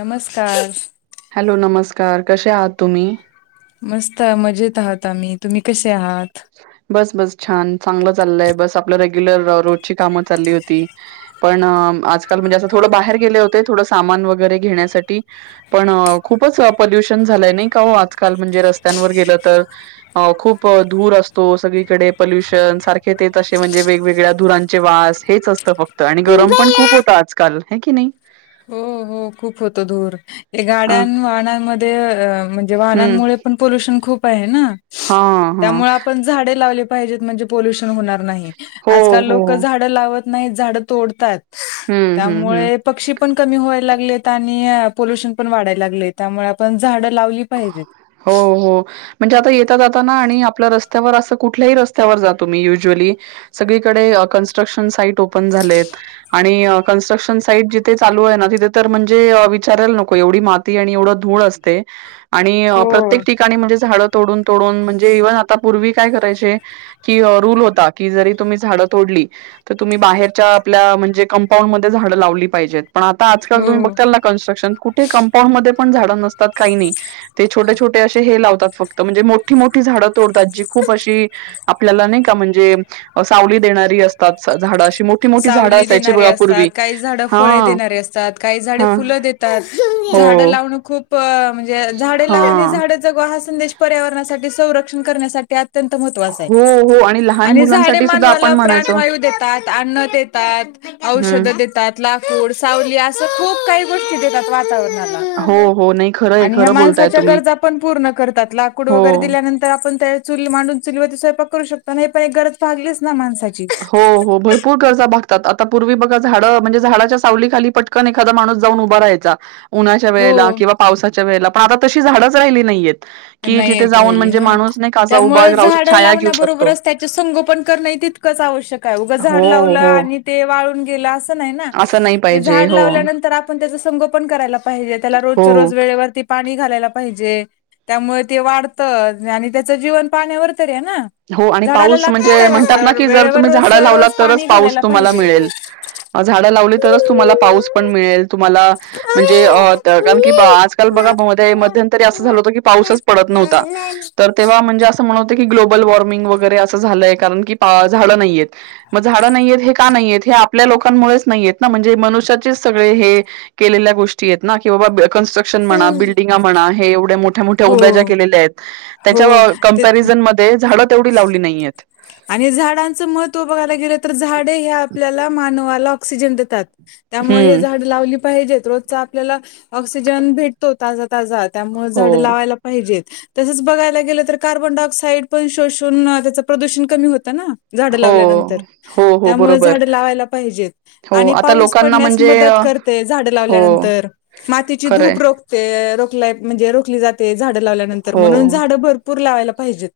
नमस्कार. हॅलो नमस्कार कसे आहात तुम्ही. मस्त मजेत आहात आम्ही तुम्ही कसे आहात. बस बस छान चांगलं चाललंय बस आपलं रेग्युलर रोजची कामं चालली होती. पण आजकाल म्हणजे असं थोडं बाहेर गेले होते थोडं सामान वगैरे घेण्यासाठी पण खूपच पोल्युशन झालंय नाही का हो आजकाल म्हणजे रस्त्यांवर गेलं तर हो खूप धूर असतो सगळीकडे पल्युशन सारखे तेच असे म्हणजे वेगवेगळ्या धुरांचे वास हेच असतं फक्त आणि गरम पण खूप होता आजकाल हे की नाही. हो हो खूप होत धूर गाड्यां हा वाहनांमध्ये म्हणजे हम्म वाहनांमुळे पण प्यु खप आहे हा हा त्यामुळे आपण झाडे. ज म्हणजे प्युशन होणार नाही हो आजकाल हो लोक झाड लावत नाही झाड तोडतात. हम्म हम्म हम्म त्यामुळे पक्षी पण कमी व्हाय लाग. आणि पोल्युशन पण वाढायला लागले त्यामुळे आपण झाड लावली पाहिजेत. हो हो. म्हणजे आता येता जाताना आणि आपल्या रस्त्यावर असं कुठल्याही रस्त्यावर जातो मी युज्युअली सगळीकडे कन्स्ट्रक्शन साईट ओपन झालेत. आणि कन्स्ट्रक्शन साईट जिथे चालू आहे ना, तिथे तर म्हणजे विचारायला नको एवढी मात व धूळ अस आणि हो प्रत्येक ठिकाणी म्हणजे झाड तोडून तोडून म्हणजे इव्हन आता पूर्वी काय करायचे. कि रूल होता की जरी तुम्ही झाडं तोडली. तर तुम्ही बाहेरच्या आपल्या म्हणजे कंपाऊंडमध्येध्ये झाडं लावली पाहिजेत. पण आता आजकाल तुम्ही हो बघताल ना क्स्ट्रक्शन कुठे कंपाऊंड मध्ये पण झाडं नसतात काही नाही ते छोटे छोटे असे हे लावतात फक्त म्हणजे मोठी मोठी झाडं तोडतात जी खूप अशी आपल्याला नाही का म्हणजे सावली देणार असतात झाड अशी मोठी-मोठी झाडं सावली असायची देणारे बघा असतात पूर्वी. काही झाड फळे हां, देणारे असतात काही झाडे हां, फुलं देतात. हो. झाड लावण खूप म्हणजे झाड लावा हां, आणि जगवा हा संदेश पर्यावरणासाठी संरक्षण करण्यासाठी अत्यंत महत्वाच आहे हो, हो लहान आणि झाडे मुलांसाठी सुद्धा आपण मानवाला म्हणायचो. प्राणवायू देतात अन्न औषध हं, देतात लाकूड सावली असं खूप काही गोष्टी देतात हो, वातावरणाला हो. नाही खरं आहे, आणि ह्या खरं बोलताय माणसाच्या तुम्ही. गरजा पण पूर्ण करतात लाकूड वगैरे हो. दिल्यानंतर तर आपण त्या चुली मांडून चुलीवरती स्वयंपाक करू शकताना हे पण एक गरज भागलीच ना माणसाची हो हो भरपूर भरपूर गरजा भागतात आता पूर्वी बघा झाडं म्हणजे झाडाच्या सावली खाली पटकन एखादा माणूस जाऊन उभा रहायचा. उन्हाच्या हो वेळेला किंवा पावसाच्या वेळेला पण आता तशी झाडच राहिली नाहीयेत. कि नाही जिथे येत जाऊन राहिली म्हणजे हा माणूस नाही का असा उभा त्यामुळे राहून झाडं छाया घेऊ शकतो. लावण्याबरोबरच त्याचे संगोपन कर तितकंच आवश्यक आहे उगं झाड हो, लावलं हो. आणि ते वाळून गेलं. असं नाही पाहिजे. झाड हो, लावल्यांतर आपण त्याच संगोपन करायला पाहिजे त्या रोजच्या हो, रोज वेवर पाणी घालायला पाहिजे त्यामुळे ते वाढतं आणि त्याचं जीवन पाण्यावर तरी आहे ना. हो आणि झाडाला पाऊस म्हणजे लागतच काय म्हणतात ना दुसरं की जर वेळेवर तुम्ही रोज झाडं रोज लावलात तरच पाणी पाऊस घालायला तुम्हाला पाहिजे मिळेल. झाडं लावली तरच तुम्हाला पाऊस पण मिळेल तुम्हाला म्हणजे कारण की आजकाल बघाद म म् ध्ये अस झालं होतं की पाऊसच पडत नव्हता तर तेव्हा म्हणजे अस म्हणत ग्लो ग्लबल वॉर्मिंग वगैरे असं झालंय कारण की झालं नाहीये. मग झाडं नाहीय आहेत हे का नाहीय आहेत हे आपल्या लोकांमुळेच नाहीयेत ना म्हणजे मनुष्याचेच सगळे हे केलेल्या गोष्टी आहेत ना की बा क बिल्डिंगा म्हणा हे एवढ्या मोठ्या मोठ्या ज्या हो उभ्या केलेल्या आहेत त्यांच्या हो ते कम्प्यारिजन ते झाडं तेवढी लावली नाहीय आहेत. आणि झाडांचं महत्त्व बघायला गेलं तर झाडे हे आपल्याला मानवाला ऑक्सिजन देतात. त्यामुळे हे हं. झाड लावली पाहिजेत रोजचा आपल्याला ऑक्सिजन भेट तो ताजा ताजा त्यामुळे हो. झाड लावायला. पाहिजेत तसंच बघायला गेलं तर कार्बन डाय ऑक्साइड पण शोषून त्या प्रदूषण कमी होतं ना. झाडं हो. लावल्यानंतर हो, हो. त्यामुळे बरोबर. झाडं लावायला पाहिजेत हो आणि आता पाऊस लोकांना पडण्यास म्हणजे मदत करत. झा हो लावल्यानंतर खरंय मातीचीूपो ते रोखलाय म्हणजे रोखली जाते झाडं लावल्यानंतर हो म्हणून झाडं भरपूर लावायला पाहिजेत.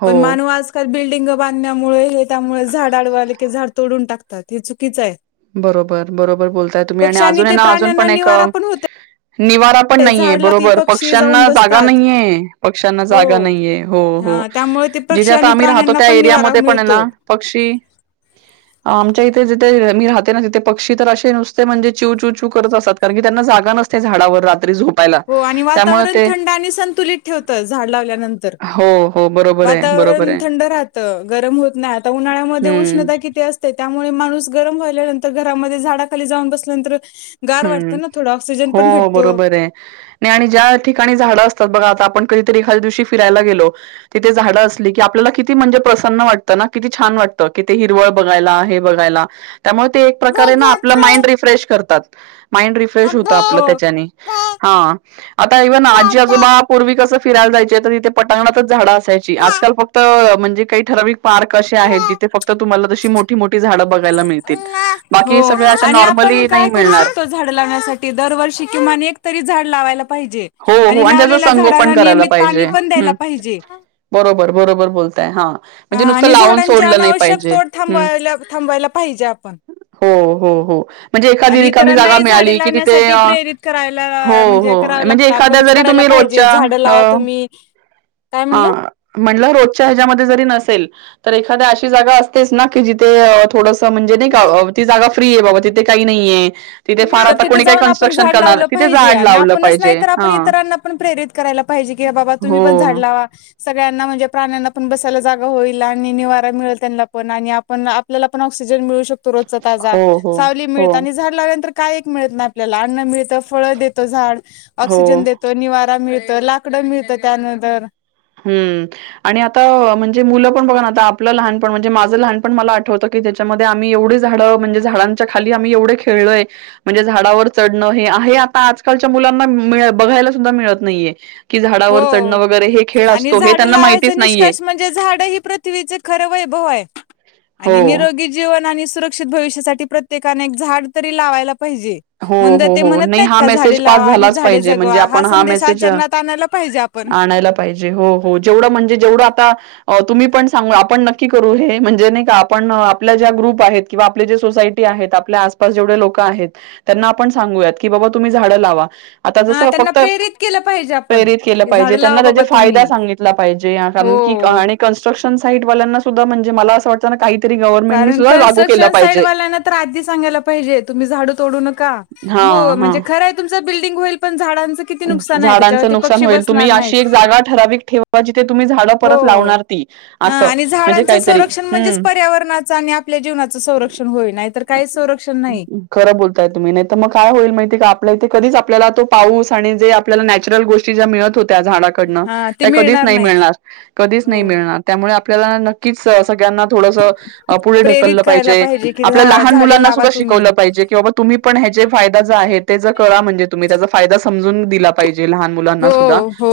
हो पण मानू आज. बिल्डिंग बांधण्यामुळे हे त्यामुळे झाड आडवायले की झाड तोडून टाकतात हे चुकीच आहे. बरोबर बरोबर बोलताय तुम्ही आणि पक्ष अजून ते ना अजून प्राण्यांना पण एक निवारा पण होते निवारा पण नाहीे झाड ला ते बरोबर पक्षी जाऊन पक्ष्यांना जागा बसतात नाही आहे पक्ष्यांना जागा हो नाहीये हो हो. हा त्यामुळे ते जिथे पक्षी आता आणि आम्ही राहतो प्राण्यांना त्या पण निवारा एरियामध्ये पण आहे मिळतो ना. पक्षी आमच्या इथे जथे मी राहत. तिे पक्षी तर असे नुसते म्हणजे चव चू च्यू करत असतात कारणी त्यांना जागा नसते झाडावर रात्री झोप. हो आणि वातावरण थंड आणि संतुलित ठेवतं झाड लावल्यानंतर हो हो बरोबर. आहे बरोबर वातावरण आहे थंड राहतं गरम होत नाही आता उन्हाळ्यामध्ये हम्म उष्णता किती अस. त्यामुळे माणूस गरम व्हाल्यानंतर घरामध्ये झाडाखाली जाऊन बसल्यानंतर गार हम्म वाटतं ना थोडं ऑक्सिजन पण हो भेटतो बरोबर आहे. नाही आणि ज्या ठिकाणी झाडं असतात बघा आता आपण कधीतरी एखद्या दिवशी फिरायला गेलो. तिथे झाडं असली की आपल्याला किती म्हणजे प्रसन्न वाटतं ना किती छान वाटतं कि ते हिरळ बघाला हे बघायला त्यामुळे ते एक प्रकारे ना आपलं माइंड रिफ्रेश करतात. माइंड रिफ्रेश होत आपलं हो त्याच्याने हा आता इव्हन आजी आजोबा पूर्वी कसं फिरायला जायचे तर तथे पटांगणातच झाडा अस. आजकाल फक्त म्हणजे काही ठराव. पार्क असे आहेत जिथे फक्त तुम्हाला जशी मोठी मोठी झाडं बघायला मिळतील. हो बाकी सगळ्या अशा आणि आपण नॉर्मली नाही काय करू मिळणार. शकतो झाड लावण्यासाठी दरवर्षी किमाने एक तरी झाड लावायला. जे हो हो आणि त्याचं लावलेल्या संगोपन झाडांना करायला नियमित पाणी पाहिजे पण हम्म द्यायला पाहिजे. बरोबर बरोबर बोलताय हा. ह म्हणजे नुसतं आणि लावून झाडांचे सोडलं नाही अनावश्यक पाहिजे तोड हम्म थांबायला थांबायला पाहिजे आपण हो हो हो. म्हणजे एखादी आणि रिकामी जागा इतरांनाही झाडे मिळाली की तिथे लावण्यासाठी प्रेरित करायला हो म्हणजे हो. करावं म्हणजे लागतं एखाद्या आपणच जरी करायला तुम्ही पाहिजे रोजच्या झाडं लावा तुम्ही काय हा. म्हणलो म्हटलं रोजच्या ह्याच्यामध्ये जरी नसेल तर एखाद्या अशी जागा असतेच ना की जिथे थोड. म्हणजे नाही का ती जागा फ्री आहे बाबा तिथे काही नाहीय. तिथे फार तर आता तिथं कोणी काही जाऊन आपण कनस्ट्रक्शन झाड करणार लावलं तिे पाहिजे जाड आणि लावलं. आपणच नाही पाहिजे तर आपण हा इतरांना पण प्रेरित करायला पाहिजे क बाबा तुम्ही हो पण झाड लावा. सगळ्यांना म्हणजे प्राण्यांना पण बसायला जागा होईल आणि निवारा मिळेल त्यांना पण आणि आपण आपल्याला पण ऑक्सिजन मिळू शकतो रोजचा ताजा हो हो सावली हो मिळत आणि झाड ला. का मिळत ना आपल्याला अन्न मिळत फळ देत झाड हो ऑक्सिजन देत. तो निवारा मिळत लाकडं मिळतं त्यानंतर हम्म आणि आता म्हणजे मुलं पण बघ ना आता आपलं लहानपण म्हणजे माझं लहानपण मला आठवतं. की त्याच्यामध्ये आम्ही एवढे झाड म्हणजे झाडांच्या खाली आम्ही एवढे खेळलय. म्हणजे झाडावर चढणं हे आहे आता आजकालच्या मुलांना बघायला सुद्धा मिळत नाहीये. की हो झाडावर चढणं वगैरे हे खेळ असतो हे त्यांना माहितीच नाहीये. म्हण झाृथ ख व हो. आणि नि जीवन आणि सुरक्षित भविष्यासाठी प्रत्येकाने एक झाड तरी लावायला पाहिजे. हो, मु हो, ते हो. म्हणत नाही नाहीत हा का मेसेज झाडे पास लावा आणि झालाच झाडे पाहिजे म्हणजे जगवा हा आपण संदेश मेसेज आचरणात आणायला पाहिजे आपण. आणायला पाहिजे हो हो जेवढं म्हणजे जेवढं आता तुम्ही पण सांगू आपण नक्की करू हे म्हणजे नाही का आपण आपल्या ज्या ग्रुप आहेत. किंवा आपली जे सोसायटी आहेत आपल्या आसपास जेवढे लोक आहेत. त्यांना आपण सांगूयात, की बाबा तुम्ही झाडं लावा. आता हा जसं त्यांना फक्त, प्रेरित केलं पाहिजे आपण प्रेरित केलं की झाड पाहिजे, लावा त्यांना त्याचा बाबा फायदा तुम्ही. सांगितला पाहिजे. कारण की हो आणि कन्स्ट्रक्शन साईट वाल्यांना सुद्धा, म्हणजे मला असं वाट तना काहीतरी गवर्नमेंटनी कारण सुद्धा लागू केलं कन्स्ट्रक्शन पाहिजे. साईडवाल्यांना तर आधी सगायला पाहीजे तुम्ही झाडं तोडू नका. हा मो हा म्हणजे खरंय, तुमच बिल्डंग होईल, पण झाडांच झ झाडांचं नुकसान होईल. तुम्ही अशी एक जागा ठराविक ठेवा, बा जिथे तुम्ही झाडं परत हो लावणार ती. हा असं आणि म्हणजे झाडांचं काहीतरी, संरक्षण म्हणजेच हं. पर्यावरणाचं आणि आपल्या जीवनाचं संरक्षण होईल. नाही तर काहीच संरक्षण नाही. खरं बोलताय तुम्ही. नाही तर मग काय होईल माहितीय का? आपल्या इथे कधीच आपल्याला तो पाऊस आणि जे आपल्या नॅचरल गोष्टी ज्या मिळत होत्या, झाड कडन. हा ते त्या कधीच नाही नाहीत मिळणार. कधीच हो नाही मिळणार, त्यामुळे आपल्याला की स सगळ्यांना थोडसं पुढे प्रेरित ढकललं करायला पाहिजे. की आपल्या झा लहान झाडे मुलांना लावा सुद्धा तुम्ही शिकवलं पाहिजे, कि बाबा तुम्ही पण ह्याचे फायदा ज आहे ते ज करा. म्हणजे तुम्ही त्याचा फायदा समजून दिला पाहिजे लहान मुलांना हो सुद्धा हो.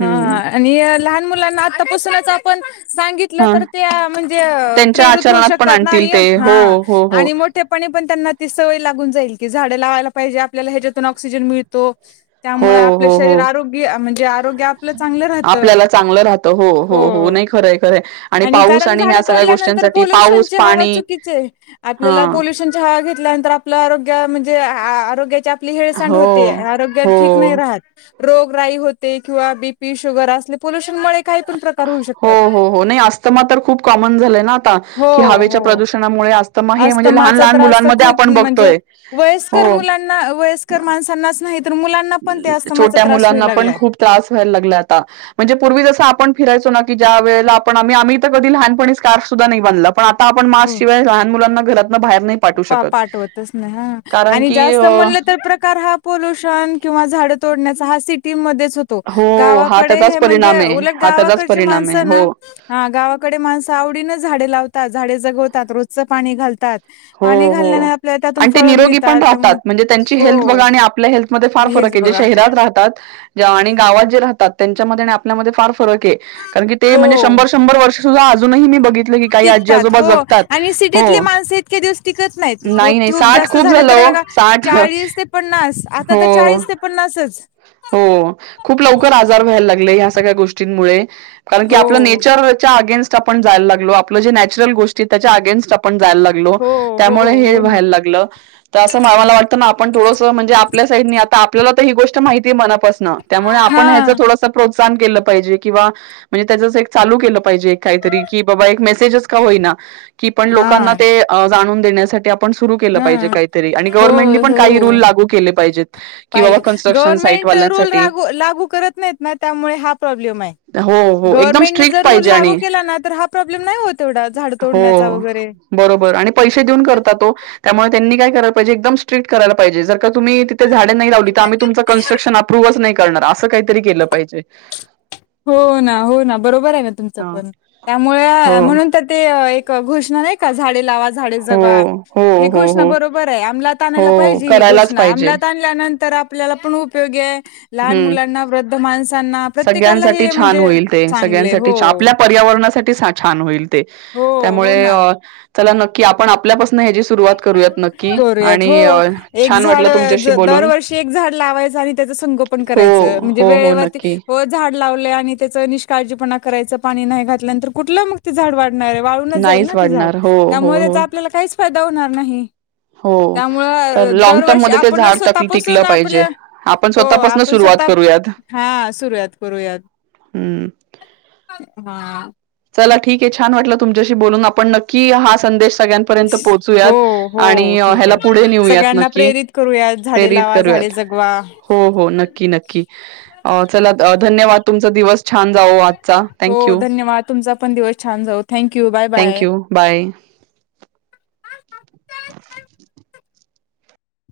हा, हम्म आणि लहान मुलांना आतापासूनच आप पण सांगितल ह तर त्या म्हणजे त्यांच्या प्रेरित होऊ आचरणात पण शकतात ना. आणतील ते हो, हो हो. तेपणी पण त्यांना ती सवय लागून जाईल. की झाडं लावायला पाहिजे आपल्याला ह्याच्यातून ऑक्सिजन मिळतो. हो त्यामुळं आप पलं हो शरीर हो आरोग्य, म्हणजे आरोग्य आपलं चांगलं राहत. आपल्याला चांगलं राहतं हो. नाही खरंय खरंय आणि पाऊस कारण झाडं ह्या सगळ्या तोडल्यानंतर गोष्टींसाठी पाऊस पोल्युशनची हवा पाणी चुकीची आहे. आपल्याला हां पोल्युशन ची हवा घेतल्यानंतर आपल्या आरोग्या, म्हणजे आरोग्याच्या आपली हेळसांड हो होते. आरोग्या हो ठीक नाही राहात. रोग राई होते. किंवा बीपी शुगर असले पोल्युशनमुळे काही पण प्र हो हो हो. नाही अस्तमा तर खूप कॉमन झालंय ना आता. हो की हवेच्या हो प्रदूषणामुळे अस तमा हे म्हणजे लहान अस्थमाचा लहान त्रास तर मुलांमध्ये आपण बघतोय. हो. ना वयस्कर माणसांनाच नाही, तर मुलांना पण त्या अस्तमाचा छोट्या त्रास होऊ मुलांना पण लागलाय. खूप त्रास व्हायला लागला आता. म्हणजे पूर्वी जसं आपण फिरायचो ना की ज्या वेळेला आपण, आम्ही आम्ही तर कधी लहानपणी स्कार्फ सुद्धा नाही बांधला. पण आता आपण हो मास्कशिवाय लहान मुलांना घरातनं बाहेर नाही पाठवू पा शकत पाठवतच नाही. हा, कारण आणि की जास्त अ म्हणलं तर प्रकार हा पोल्युशन किंवा झाडं तोडण्याचा हा सिटीमध्येच हो तो. हा गावाकडे त्याचाच हे म्हणजे परिणाम आहे उलट हा त्याचाच गावाकडची परिणाम आहे माणसं ना हो हा गावाकडे माणसं आवडीन झाडे लावतात. झाडे जगवतात. रोजचं पाणी घालतात. हो पाणी घालल्याने हो. आपल्याला त्यातून आणि ते फळं निरोगी मिळतात पण राहतात. त्यामुळे म्हणजे त्यांची हेल्थ हो बघा आणि आपल्या हेल्थ मध्ये फार फरक हेल्थ आहे. जे बघा शहरात राहतात ज आणि गावात जे राहतात त्यांच्यामध्ये आणि आपल्यामध्ये फार फरक आहे. कारण की ते म्हणजे हो शंभर शंभर वर्ष सुद्धा अजूनही मी बघितलं की काही आजी आजोबा जगतात. ती हो सिटीतले माणस इतके दिवस टिकत नाहीत. नाही खूप नाही खूप साठ जास्त झाले झालं तर हो बघ साठ चाळीस ते पन्नास, आता तर हो चाळीस ते पन्नासच. हो. खूप लवकर आजार व्हायला लागले ह्या सगळ्या गोष्टी ष्टींमुळे, कारण की आपल हो नेचरच्या अगेन्स् स्ट आपण जायला लागलो. आपलं जे नॅचरल गोष्टी त्याच्या अगेनस्ट आपण जायला लागलो. हो हो त्यामुळे हे हो ना व्हायला लागल. त अस मा वा ला आपण थोडसं म्हणजे, आपल्या साईटने आता आपल्याला तर ही गोष्ट माहितीये मनापासन. त्यामुळे हा आपण ह्याच्या थोडसं प्रोत्साहन केलं पाहिजे. किंवा म्हणजे त्याच असं एक चालू केलं पाहिजे काहीतरी. की बाबा एक मेसेजच का होईना की पण लोकांना हा ते अं जाणून देण्यासाठी आप पण सुरू केलं हा पाहिजे काहीतरी आणि हो गव्हर्नमेंटनी पण हो काही रूल लागू केले पाहिजे. पाहिजे. गव्हर्मेंट रूल रागू लागू करत नाहीत ना, त्यामुळे हा प्रॉब्लेम आहे. हो, हो. एकदम गव्हर्नमेंटने स्ट्रिक्ट जर रोल पाहिजे लागू आणि केला ना तर हा प्रॉब्लेम नाही हो तेवढा झाड हो. तोडण्याचा वगैरे बरोबर आणि पैसे देऊन करता तो त्यामुळे त्यांनी काय कय पाहिज एकम्ट्रिक्ट करायला पाजेर का तुम्हीिथे झाडेड लावली तर आम्हीुमच क्स्ट्रक्श प्रूव्हच नाही करणार असं काहीतरी केलं पाहिजे हो ना हो ना बरोबर आहे ना तुमचं हां. पण त्यामुळे हो. म्हणून ते एक घुषणा नाही का झाडे लावा झाडे हो, जगवा हो, ही हो, घोषणा हो. बरोबर ये आमलात हो, आणायला पाहिजे करायलाच पाहिजे. आमलात आणल्या नंतर आपल्याला पण उपोगी आहे लहान हं. मुलांना वृद्ध माणसांना प्र्ये सगळ्यांसाठी छान होईल ते सगळ्यांसाठी आप पर्यावरणासाठी छान होईल ते हो, हो त्यामुळे ना. त्याला की आपण आपल्यापासून ह्याची सुरुवात करूयात नक्की करूयात आणि हो छान वाटलं तुमच्याशी बोलून श एक झाड लावाय आणि त्याच संगोपन हो करायच म्हणजे हो हो वेळेवरती नक्की झाड लावलेय आणि त्याच निष्काळजीपणा करायचं पाणी नाही घातल्यानंतर कुठलं मग ते झाड वाढणार आहे वाळूनच जाईल नाहीच ना ते झाड वाढणार हो हो त्यामुळे हो त्याचा आपल्याला काहीच फायदा होणार नाही हो तर त्यामुळं लॉंग टर्म दरवर्षी मध्ये ते आपण झाड टक टिकलं स्वतापासून पाहिजे आपल्या आपण हो स्वतःपासून आपण सुरुवात स्वतः करूयात हा सुरूयात करूयात हम्म हा चला ठीक आहे छान वाटलं तुमच्याशी बोलून आपण नक्की हा संदेश सगळ्यां पर्यंत हो पोहोचूयात आणि हो ठीक ह्याला आहे पुढे नेऊयात सगळ्यांना नक्की प्रेरित करूयात वा हो हो नक्की नक्की चला धन्यवाद तुमचा दिवस छान जाव आजचा थँक हो यू धन्यवाद तुमचा पण दिवस छान जाऊो thank you bye bye thank you bye [inaudible]